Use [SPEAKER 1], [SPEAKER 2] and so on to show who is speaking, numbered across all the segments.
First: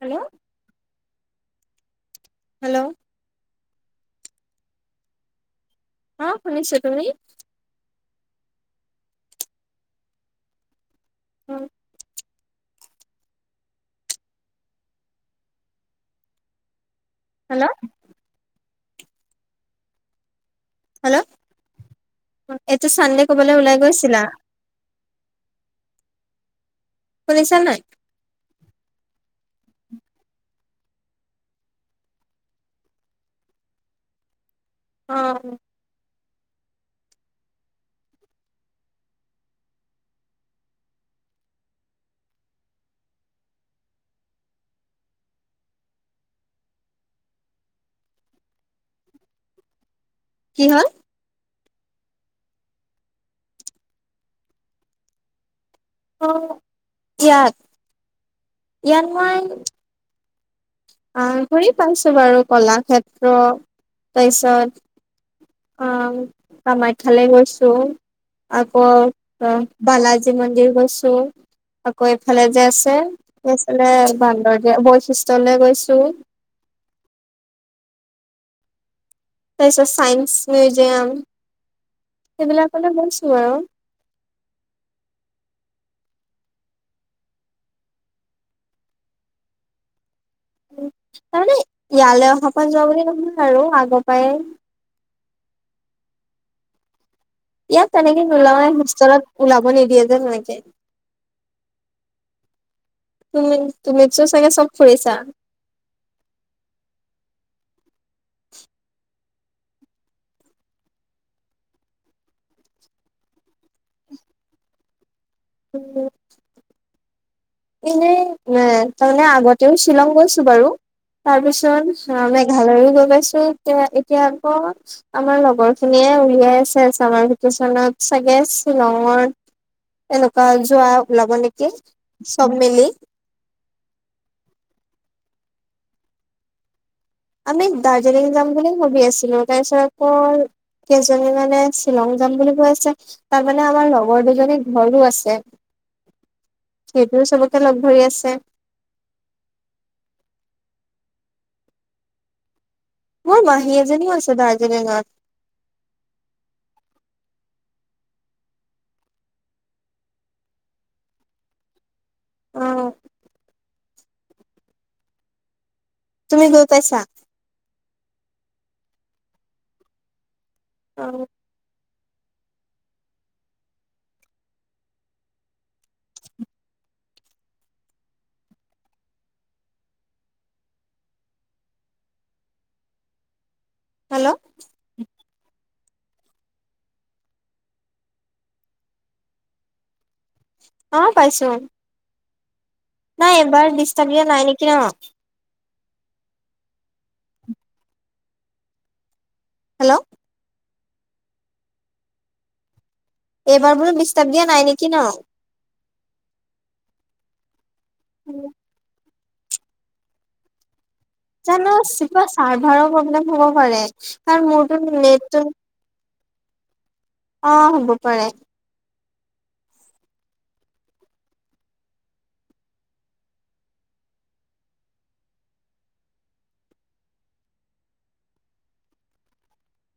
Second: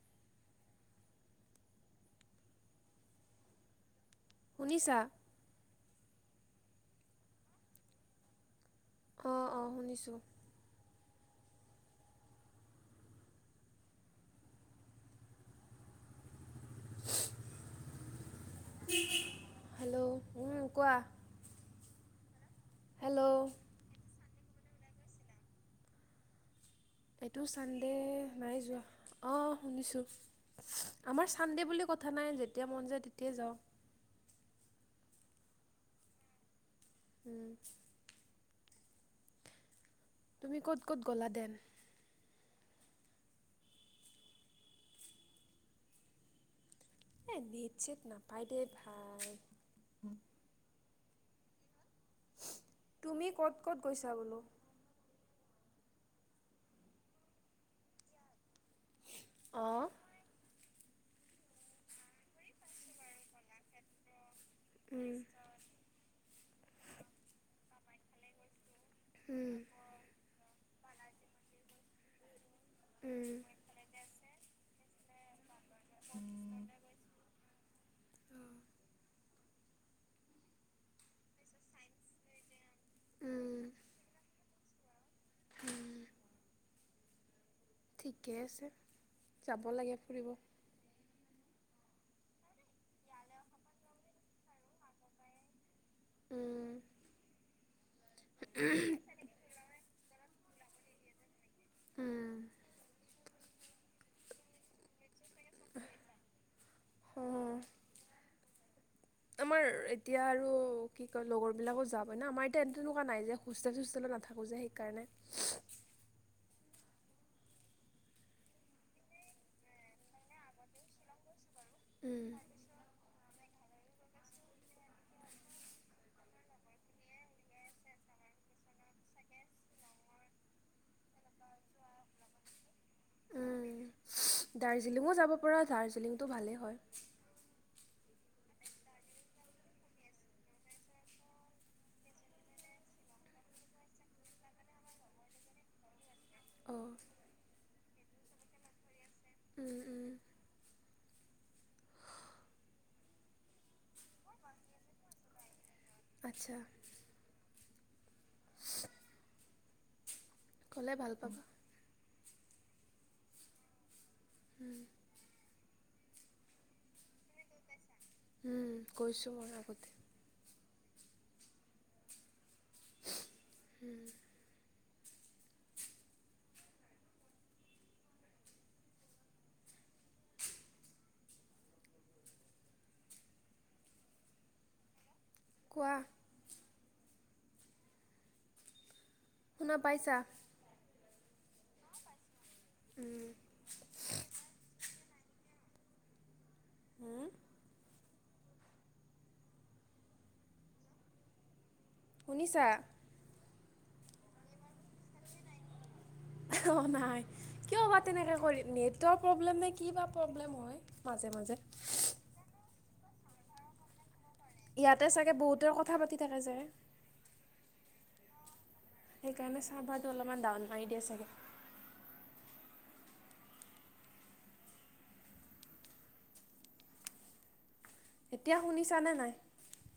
[SPEAKER 1] Hello hello
[SPEAKER 2] শুনিছা
[SPEAKER 1] অ শুনিছো তুমি
[SPEAKER 2] অঁ অঁ শুনিছোঁ
[SPEAKER 1] উম। হেল্ল'।
[SPEAKER 2] হেল্ল'। উম, কোৱা
[SPEAKER 1] হেল্ল' অ [unintelligible] এইটো
[SPEAKER 2] হেল্ল'
[SPEAKER 1] চানডে ক'ৰবালৈ ওলাই গৈছিলা?
[SPEAKER 2] এইটো
[SPEAKER 1] শুনিছা নাই
[SPEAKER 2] চানডে, নাই যোৱা। অঁ শুনিছোঁ আমাৰ ছানডে' বুলি কথা নাই যেতিয়া মন যায় তেতিয়াই যাওঁ।
[SPEAKER 1] অ'
[SPEAKER 2] উম। তুমি ক'ত ক'ত গ'লা দেন? এ নেট চট নাপায় দেই ভাই।
[SPEAKER 1] কি হ'ল!
[SPEAKER 2] তুমি ক'ত ক'ত গৈছা বোলো?
[SPEAKER 1] অ' ইয়াত ইয়াত মই
[SPEAKER 2] অঁ
[SPEAKER 1] অ' ঘুৰি পাইছো বাৰু ক'লাক্ষেত্ৰ তেজ
[SPEAKER 2] উম
[SPEAKER 1] ত অ [unintelligible] কামাখ্যালে গৈছো
[SPEAKER 2] উম
[SPEAKER 1] বালাজি মন্দিৰ গৈছো চ' আকৌ এফালে যেছে
[SPEAKER 2] উম
[SPEAKER 1] এইফালে বান্দৰদোৱা বৈশিষ্টলৈ গৈছ জু তাৰপিছত ছাইন্স মিউজিয়াম সেইবিলাকলৈ গৈছোঁ আৰু।
[SPEAKER 2] উম ঠিকে আছে যাব লাগে, ফুৰিব
[SPEAKER 1] তাৰমানে ইয়ালৈ অহা পা যোৱা বুলি নহয় আৰু আগৰ পৰাই
[SPEAKER 2] উম।
[SPEAKER 1] ইয়াত তেনেকে নোলোওঁএই, হোষ্টেলত ওলাব নিদিয়ে যে তেনেকে। [inaudible] [unintelligible]
[SPEAKER 2] উম।
[SPEAKER 1] তুমি তুমি তো চাগে চব ফুৰিছা?
[SPEAKER 2] উম।
[SPEAKER 1] [inaudible] [unintelligible]
[SPEAKER 2] আমাৰ এতিয়া আৰু কি কয় লগৰ বিলাকো যাবই না, আমাৰ এতিয়া এনে তেনেকুৱা নাই যে হোষ্টেল-চোষ্টেলত নাথাকো যে সেইকাৰণে।
[SPEAKER 1] এনেই এ তাৰমানে আগতেও শ্বিলং গৈছো বাৰু তাৰপিছত
[SPEAKER 2] উম,
[SPEAKER 1] মেঘালয়ও গৈ পাইছো এতিয়া এতিয়া আকৌ আমাৰ লগৰ খিনিয়ে উলিয়াই আছে, চামাৰ ভেকেচনত চাগে শ্বিলঙত এনেকুৱা যোৱা ওলাব নেকি চব মিলি।
[SPEAKER 2] দাৰ্জিলিঙো যাব পৰা দাৰ্জিলিঙটো ভালেই হয়।
[SPEAKER 1] আমি দাৰ্জিলিং যাম বুলি ভাবি আছিলো। তাৰপিছত আকৌ কেইজনী মানে শ্বিলং যাম বুলি কৈ আছে, তাৰ মানে আমাৰ লগৰ দুজনী ঘৰো আছে।
[SPEAKER 2] অঁ
[SPEAKER 1] সেইটোও চবকে লগ ধৰি আছে। স [inaudible]
[SPEAKER 2] উম উম
[SPEAKER 1] মোৰ মাহী এজনীও আছে দাৰ্জিলিঙত।
[SPEAKER 2] আচ্ছা। ক'লে ভাল পাম।
[SPEAKER 1] অ'।
[SPEAKER 2] উ'ম।
[SPEAKER 1] তুমি গৈ পাইছা?
[SPEAKER 2] উ'ম। গৈছো মই আগতে
[SPEAKER 1] অ'।
[SPEAKER 2] হু'ম।
[SPEAKER 1] হেল্ল'
[SPEAKER 2] কোৱা। শুনা পাইছা।
[SPEAKER 1] অ' পাইছো। এবাৰ ডিষ্টাৰ্ব দিয়া নাই নেকি ন?
[SPEAKER 2] [unintelligible]
[SPEAKER 1] হেল্ল'
[SPEAKER 2] শুনিছা।
[SPEAKER 1] এইবাৰ বোলো ডিস্তাপ দিয়া নাই নেকি ন?
[SPEAKER 2] অ' নাই। কিয় বা তেনেকে
[SPEAKER 1] ন
[SPEAKER 2] কৰি নেট। তেওঁ প্ৰব্লেম নে কি বা প্ৰব্লেম হয়? মাজে মাজে
[SPEAKER 1] জানো কিবা চাৰ্ভাৰৰ প্ৰব্লেম হ'ব পাৰে। কাৰণ মোৰতো
[SPEAKER 2] ইয়াতে চাগে
[SPEAKER 1] নেটতো
[SPEAKER 2] বহুতৰ কথা পাতি থাকে যে।
[SPEAKER 1] অ' হ'ব পাৰে।
[SPEAKER 2] সেইকাৰণে চাৰ্ভাৰতো অলপমান ডাউন মাৰি দিয়ে চাগে। এতিয়া শুনিছানে নাই?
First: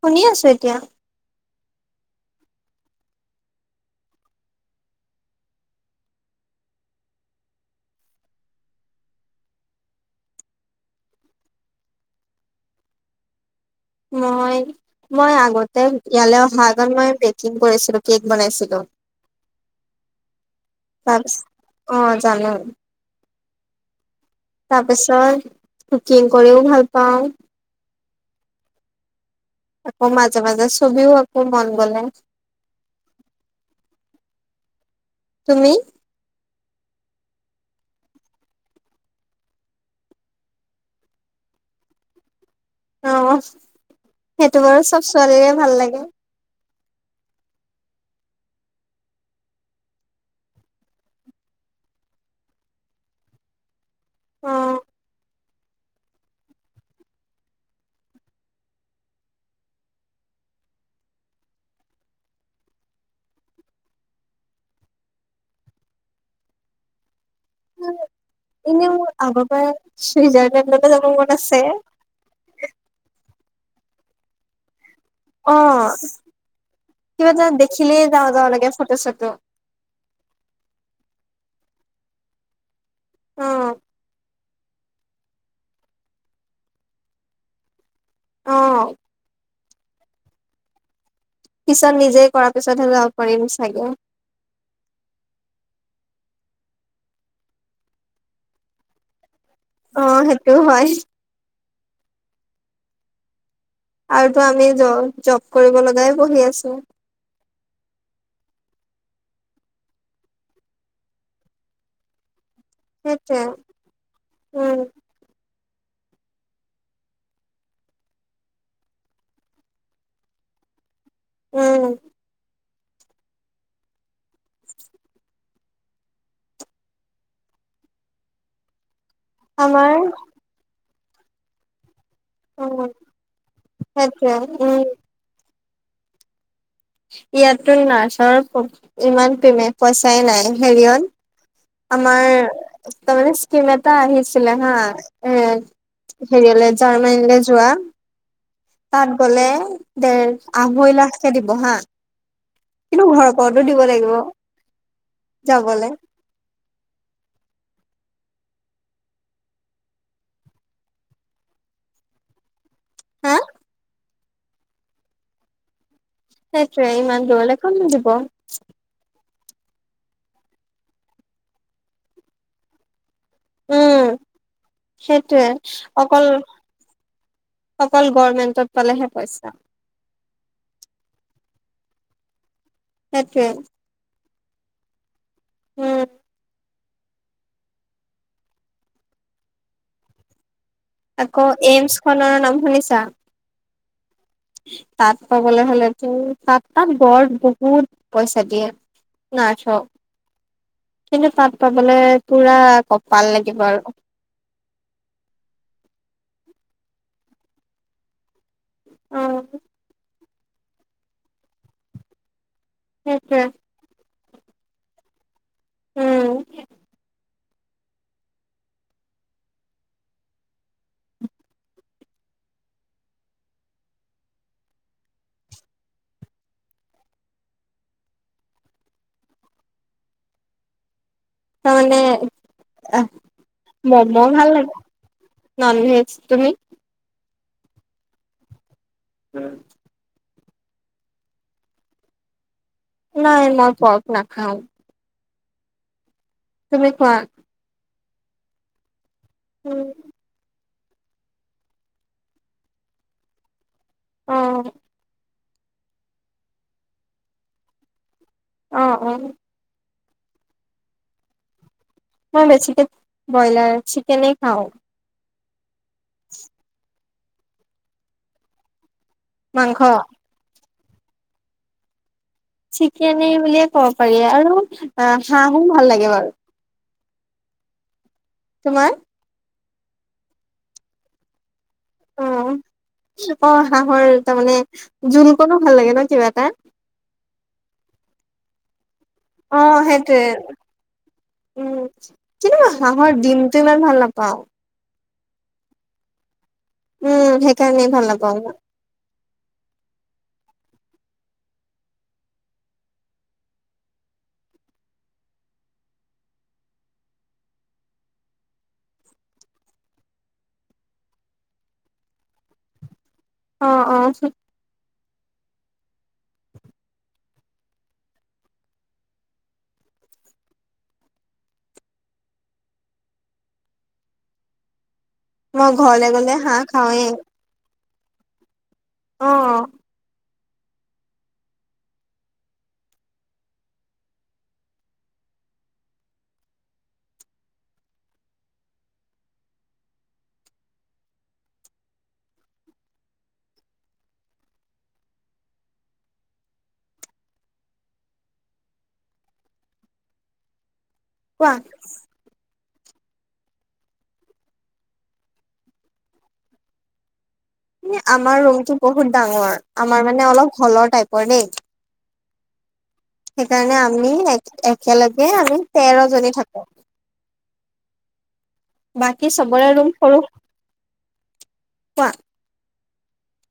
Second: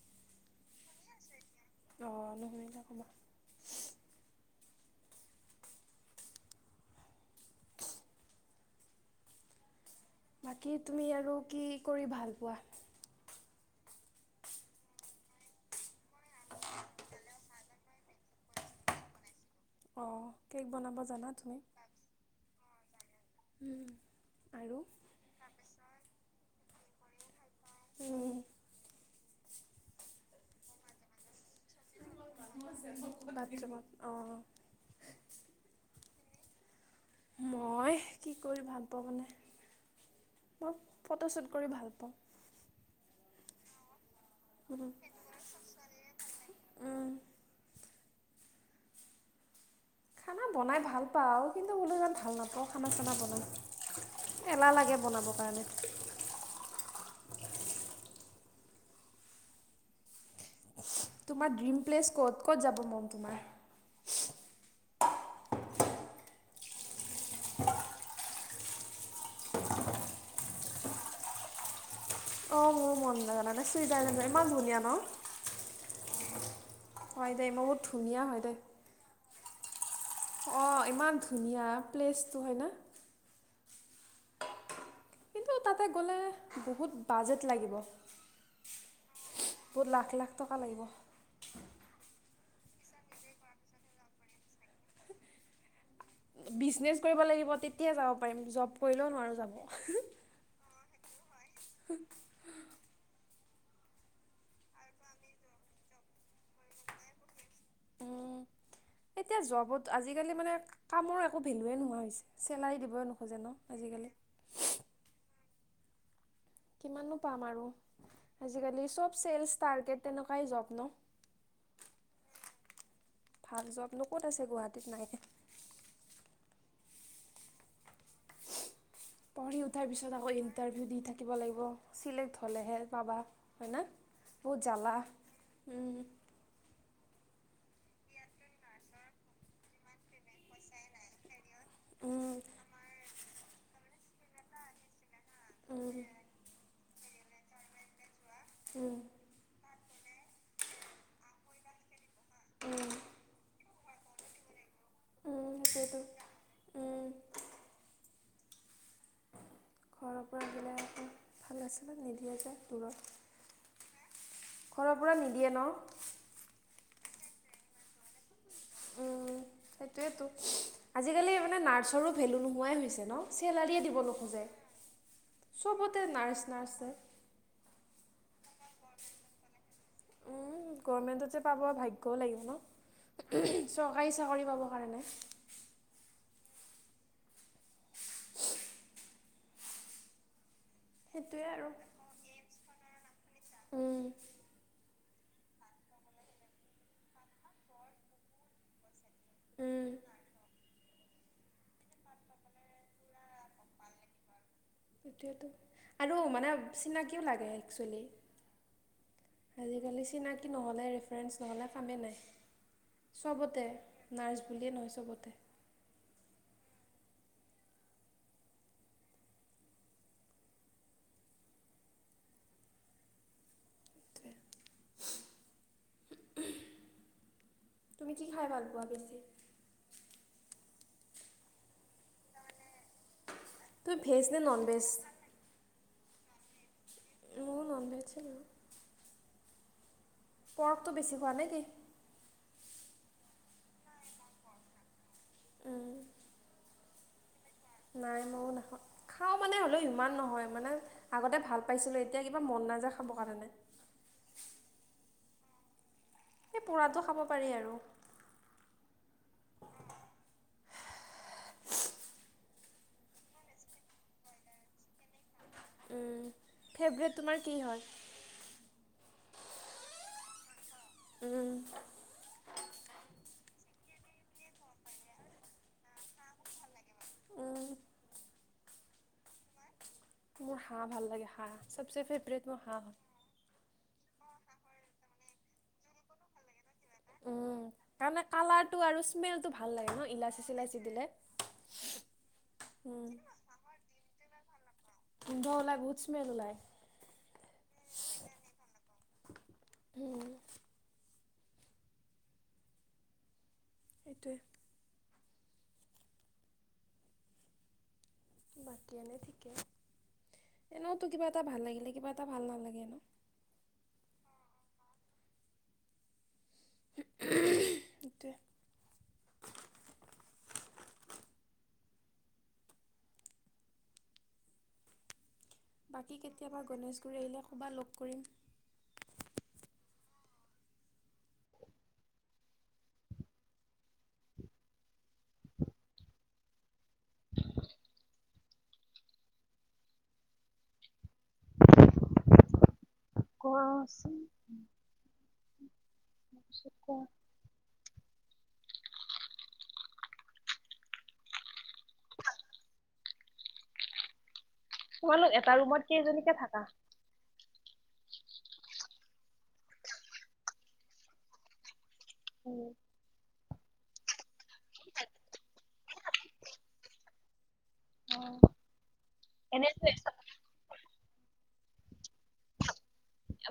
[SPEAKER 1] শুনি আছো এতিয়া।
[SPEAKER 2] অ'। বাকী তুমি আৰু কি কৰি ভাল পোৱা?
[SPEAKER 1] মই মই আগতে ইয়ালৈ অহা আগত মই বেকিং কৰিছিলো। কেক বনাইছিলোঁ।
[SPEAKER 2] অ' কেক বনাব জানা তুমি।
[SPEAKER 1] অ
[SPEAKER 2] উ'ম। আৰু
[SPEAKER 1] তাৰপিছৰ কুকিং কৰিওঁ ভাল পাওঁ।
[SPEAKER 2] উ'ম।
[SPEAKER 1] আকৌ মাজে মাজে ছবিও আকো মন গলে
[SPEAKER 2] বাথৰুমত অ'।
[SPEAKER 1] তুমি
[SPEAKER 2] মই কি কৰি ভাল পাওঁ মানে মই ফটোশ্বুট কৰি ভাল পাওঁ।
[SPEAKER 1] অ'। সেইটো বাৰু চব ছোৱালীৰে ভাল লাগে।
[SPEAKER 2] উম, খানা বনাই ভাল পাওঁ আৰু কিন্তু বোলো ইয়াত ভাল নাপাওঁ খানা চানা
[SPEAKER 1] অ
[SPEAKER 2] বনাই। এলাহ লাগে বনাবৰ কাৰণে। তোমাৰ ড্ৰিম প্লেচ ক'ত ক'ত যাব মন তোমাৰ?
[SPEAKER 1] এনে মোৰ আগৰ পৰা চুইজাৰলেণ্ডক যাব মন আছে।
[SPEAKER 2] অ' মোৰ মন যায় জানানে চুইজাৰলেণ্ড, ইমান ধুনীয়া ন।
[SPEAKER 1] অ' কিবা
[SPEAKER 2] হয়
[SPEAKER 1] এ
[SPEAKER 2] দেই বহুত
[SPEAKER 1] দেখিলেই
[SPEAKER 2] ধুনীয়া
[SPEAKER 1] যাওঁ যাওঁ লাগে ফটো চটো।
[SPEAKER 2] অ' ইমান ধুনীয়া প্লেচটো হয় ন?
[SPEAKER 1] অ'
[SPEAKER 2] কিন্তু তাতে গ'লে বহুত বাজেট লাগিব।
[SPEAKER 1] অ
[SPEAKER 2] বহুত লাখ, লাখ টকা লাগিব।
[SPEAKER 1] পিছত নিজে কৰাৰ পিছতহে যাব পাৰিম চাগে।
[SPEAKER 2] বিজনেচ কৰিব লাগিব তেতিয়া যাব পাৰিম, জব কৰিলেও নোৱাৰো যাব।
[SPEAKER 1] অ সেইটো হয় আৰুতো আমি জ, জব কৰিব লগাই পঢ়ি আছোঁ।
[SPEAKER 2] উম, এতিয়া জবত আজিকালি মানে কামৰ একো ভেলুয়ে নোহোৱা হৈছে। চেলাৰী দিবই নোখোজে
[SPEAKER 1] সেইটোৱে
[SPEAKER 2] ন? আজিকালি।
[SPEAKER 1] উম
[SPEAKER 2] কিমাননো পাম আৰু, আজিকালি চব ছেলচ ষ্টাৰটেড তেনেকুৱাই জব ন?
[SPEAKER 1] উম।
[SPEAKER 2] ভাল জব নো, ক'ত আছে গুৱাহাটীত নাই। পঢ়ি উঠাৰ
[SPEAKER 1] আমাৰ
[SPEAKER 2] পিছত আকৌ ইন্টাৰভিউ দি, থা [unintelligible] লাগিব চিলেক্ট হ'লেহে
[SPEAKER 1] উম
[SPEAKER 2] পাবা, হয়, ‌না?
[SPEAKER 1] সেইটোৱে
[SPEAKER 2] বহুত
[SPEAKER 1] উম
[SPEAKER 2] জালা।
[SPEAKER 1] ইয়াতো নাৰ্চৰ ইমান প্ৰেমে-পইচাই নাই হেৰিয়ন
[SPEAKER 2] উম
[SPEAKER 1] আমাৰ তাৰমানে স্কিম এটা আহিছিলে হা [unintelligible] জাৰ্মানীলে যোৱা
[SPEAKER 2] উম
[SPEAKER 1] তাত গ'লে ডেৰ, আহৈ লাখকে দিব হা কিন্তু ঘৰ ক'ত দিব লাগিব।
[SPEAKER 2] উম
[SPEAKER 1] যাবলৈ।
[SPEAKER 2] সেইটোৱেতো উম ঘৰৰ পৰা দিলে আকৌ ভাল আছিলে নিদিয়ে যায় দূৰত।
[SPEAKER 1] হা?
[SPEAKER 2] ঘৰৰ পৰা নিদিয়ে ন'।
[SPEAKER 1] সেইটোৱে, ইমান দূৰলে কোনে দিব।
[SPEAKER 2] উম, সেইটোৱেটো আজিকালি মানে নাৰ্চৰো ভেলু নোহোৱাই হৈছে ন'। চেলাৰিয়ে দিব
[SPEAKER 1] উম
[SPEAKER 2] নোখোজে,
[SPEAKER 1] সেইটোৱে
[SPEAKER 2] চবতে
[SPEAKER 1] অকল
[SPEAKER 2] নাৰ্চ, নাৰ্চ যে।
[SPEAKER 1] তত পালেহে পইচা।
[SPEAKER 2] উম, গভমেন্টত যে পাব ভাগ্যও লাগিব ন।
[SPEAKER 1] সেইটোৱে
[SPEAKER 2] চৰকাৰি চাকৰি পাবৰ কাৰণে
[SPEAKER 1] উম। আকৌ
[SPEAKER 2] সেইটোৱে আৰু
[SPEAKER 1] এইমচ খনৰ নাম শুনিছা?
[SPEAKER 2] উম,
[SPEAKER 1] তাত পাবলৈ হ'লেতো তাত না গড় বহুত পইচা দিয়ে। নাৰ্ছক।
[SPEAKER 2] উম,
[SPEAKER 1] কিন্তু তাত পাবলে পুৰা কপাল লাগিব আৰু।
[SPEAKER 2] সেইটোৱেইটো, আৰু মানে চিনাকিও লাগে একচুৱেলি।
[SPEAKER 1] অ
[SPEAKER 2] আজিকালি চিনাক কি নহ'লে ৰেফাৰেঞ্চ নহ'লে কামেই নাই।
[SPEAKER 1] সেইটোৱে
[SPEAKER 2] চবতে। নাৰ্ছ বুলিয়ে নহয় চবতে।
[SPEAKER 1] [unintelligible]
[SPEAKER 2] তুমি কি খাই ভাল পোৱা বেছি?
[SPEAKER 1] মই মানে আহ!
[SPEAKER 2] তুমি ভেজ
[SPEAKER 1] মম'
[SPEAKER 2] নে
[SPEAKER 1] ভাল
[SPEAKER 2] নন
[SPEAKER 1] লাগে
[SPEAKER 2] ভেজ?
[SPEAKER 1] ননভে তুমি?
[SPEAKER 2] মোৰ ননভেজ চলে।
[SPEAKER 1] অ'।
[SPEAKER 2] পৰ্কটো বেছি খোৱা নে কি?
[SPEAKER 1] নাই মই পৰ্ক নাখাওঁ।
[SPEAKER 2] উম।
[SPEAKER 1] তুমি খোৱা?
[SPEAKER 2] নাই ময়ো নাখাওঁ। খাও মানে হ'লেও ইমান নহয় মানে আগতে ভাল পাইছিলো এতিয়া কিবা মন নাযায় খাব কাৰণে।
[SPEAKER 1] অ।
[SPEAKER 2] এ পূৰাটো খাব পাৰি আৰু।
[SPEAKER 1] আহ আহ। মই বেছিকে ব্ৰইলাৰ চিকেনে খাওঁ।
[SPEAKER 2] উ ফেভৰেট তোমাৰ কি হয়?
[SPEAKER 1] মাংস।
[SPEAKER 2] উম।
[SPEAKER 1] চিকেন বুলিয়ে ক'ব পাৰি আৰু হাঁহো ভাল লাগে বাৰু।
[SPEAKER 2] উম।
[SPEAKER 1] তোমাৰ।
[SPEAKER 2] মোৰ হাঁহ ভাল লাগে হাঁহ। চবচে
[SPEAKER 1] অ',
[SPEAKER 2] ফেভৰেট মোৰ হাঁহ হয়।
[SPEAKER 1] অ', হাঁহৰ তাৰ মানে জোলটো ভাল লাগে ন কিবা এটা।
[SPEAKER 2] উম তাৰমানে কালাৰটো আৰু স্মেলটো
[SPEAKER 1] অ
[SPEAKER 2] ভাল লাগে ন
[SPEAKER 1] সেইটোৱে
[SPEAKER 2] ইলাচি চিলাচি দিলে
[SPEAKER 1] উম, কিন্তু মই
[SPEAKER 2] উম
[SPEAKER 1] হাঁহৰ ডিমটো ইমান ভাল নাপাও।
[SPEAKER 2] গোন্ধ উলাই বহুত ম্মেল উলাই।
[SPEAKER 1] উম সেইকাৰণেই ভাল নাপাওঁ।
[SPEAKER 2] উ [unintelligible] এইটোৱে এনেতো কিবা এটা ভাল লাগিলে কিবা এটা ভাল নালাগেই।
[SPEAKER 1] অ' অ'
[SPEAKER 2] উমহ
[SPEAKER 1] মই ঘৰলে
[SPEAKER 2] বাকী
[SPEAKER 1] গ'লে
[SPEAKER 2] কেতিয়াবা
[SPEAKER 1] হাঁহ খাওঁৱেই।
[SPEAKER 2] গণেশগুৰি আহিলে [inaudible]
[SPEAKER 1] অহ
[SPEAKER 2] [inaudible] কোৱাচোন কোৱা
[SPEAKER 1] কোৱা
[SPEAKER 2] তোমালোক এটা ৰুমত কেইজনীকে থাকা।
[SPEAKER 1] আমাৰ ৰুমটো বহুত ডাঙৰ আমাৰ মানে অলপ হ'লৰ টাইপৰ দেই।
[SPEAKER 2] উম
[SPEAKER 1] সেইকাৰণে আমি এক একেলগে আমি তেৰ- জনি থাকো। বাকী চবৰে ৰুম
[SPEAKER 2] এনে
[SPEAKER 1] সৰু কোৱা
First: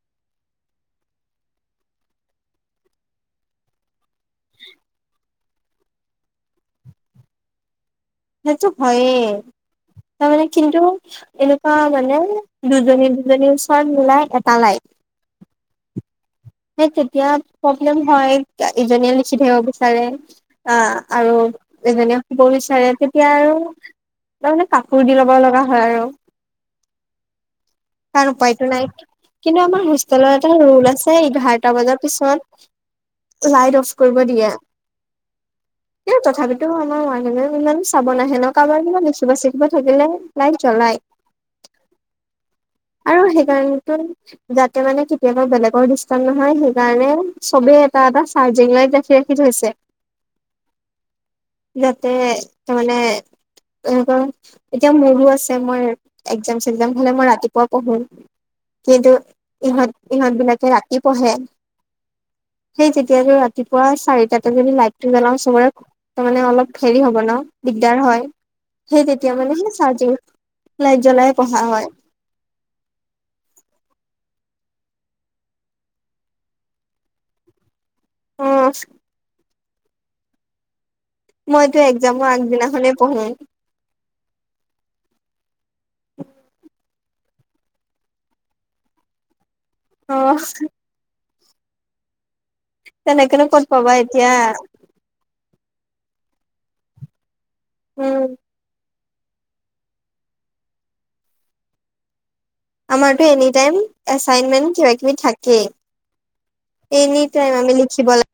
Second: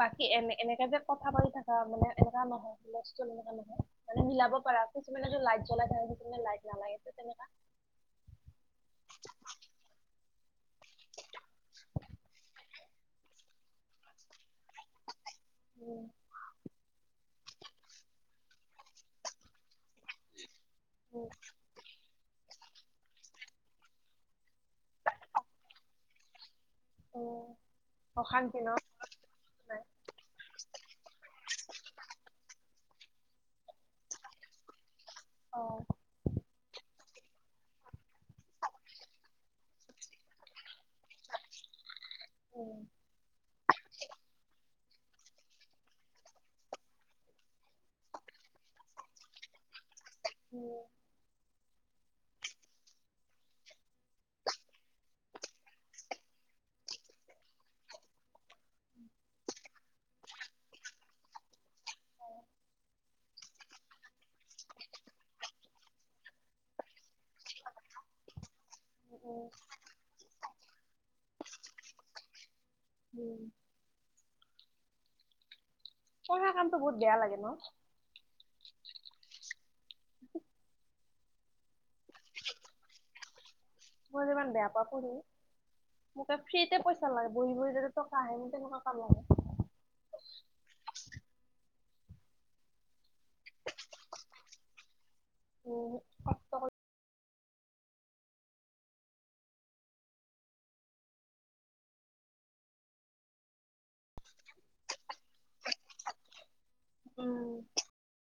[SPEAKER 2] বাকী এ এনেকেযে কথা পাতি থকা বাকি এনেকে যে কথা পাতি থকা মানে নহয় মিলাব পাৰা কিছুমানে লাইট জ্বলাই কিছুমানে লাইট নালাগে তেনে-
[SPEAKER 1] সেইটো হয়েই তাৰমানে কিন্তু এনেকুৱা মানে- দুজনী দুজনীৰ ওচৰত মিলাই এটা লাইট
[SPEAKER 2] উম [unintelligible]
[SPEAKER 1] তেতিয়া প্ৰব্লেম হয় ইজনীয়ে লিখি থাকিব বিচাৰে অ' আৰু এজনীয়ে দিব বিচাৰে তেতিয়া আৰু তাৰ মানে কাপোৰ দি ল'ব লগা হয় আৰু
[SPEAKER 2] অহ
[SPEAKER 1] তাৰ উপায়তটো নাই কিন্তু আমাৰ হোষ্টেলৰ এটা ৰোল আছে এঘাৰটা বজাৰ পিছত লাইট অফ কৰিব
[SPEAKER 2] অ
[SPEAKER 1] দিয়ে- এ তথাপিতো আমাৰ ম- মানে ইমান চাব নাহে ন, কাৰোবাৰ ই লিখিব চিখিব থাকিলে লাইট জ্বলাই
[SPEAKER 2] উম
[SPEAKER 1] আৰু সেইকাৰণেটো যাতে মানে কেতিয়াবা বেলেগৰ ডিষ্টাৰ্ব নহয় সেই কাৰণে চবেই এটা এটা চাৰ্জিং লাইট ৰাখি ৰাখি থৈছে
[SPEAKER 2] [inaudible]
[SPEAKER 1] যাতে তাৰ মানে এনেকুৱা। পুৱা পঢ়ো কিন্তু ইহঁত ইহঁত বিলাকে ৰাতি পঢ়ে
[SPEAKER 2] উম পঢ়া কামতটো বহুত বেয়া লাগে ন।
[SPEAKER 1] অহচ মইতো এক্সাম আগদিনাখনে
[SPEAKER 2] মই যিমান বেয়া পাওঁ পঢ়ি মোকে ফ্ৰীতে পইচা লাগে বহি বহি যাতে টকা আহে মোক তেনেকুৱা কাম লাগে
[SPEAKER 1] অ তেনেকে নো কত পাবা এতিয়া
[SPEAKER 2] [inaudible]
[SPEAKER 1] উম! আমাৰতো এনিটাইম এছাইনমেণ্ট কিবা কিবি থাকেই, এনি টাইম আমি লিখি ব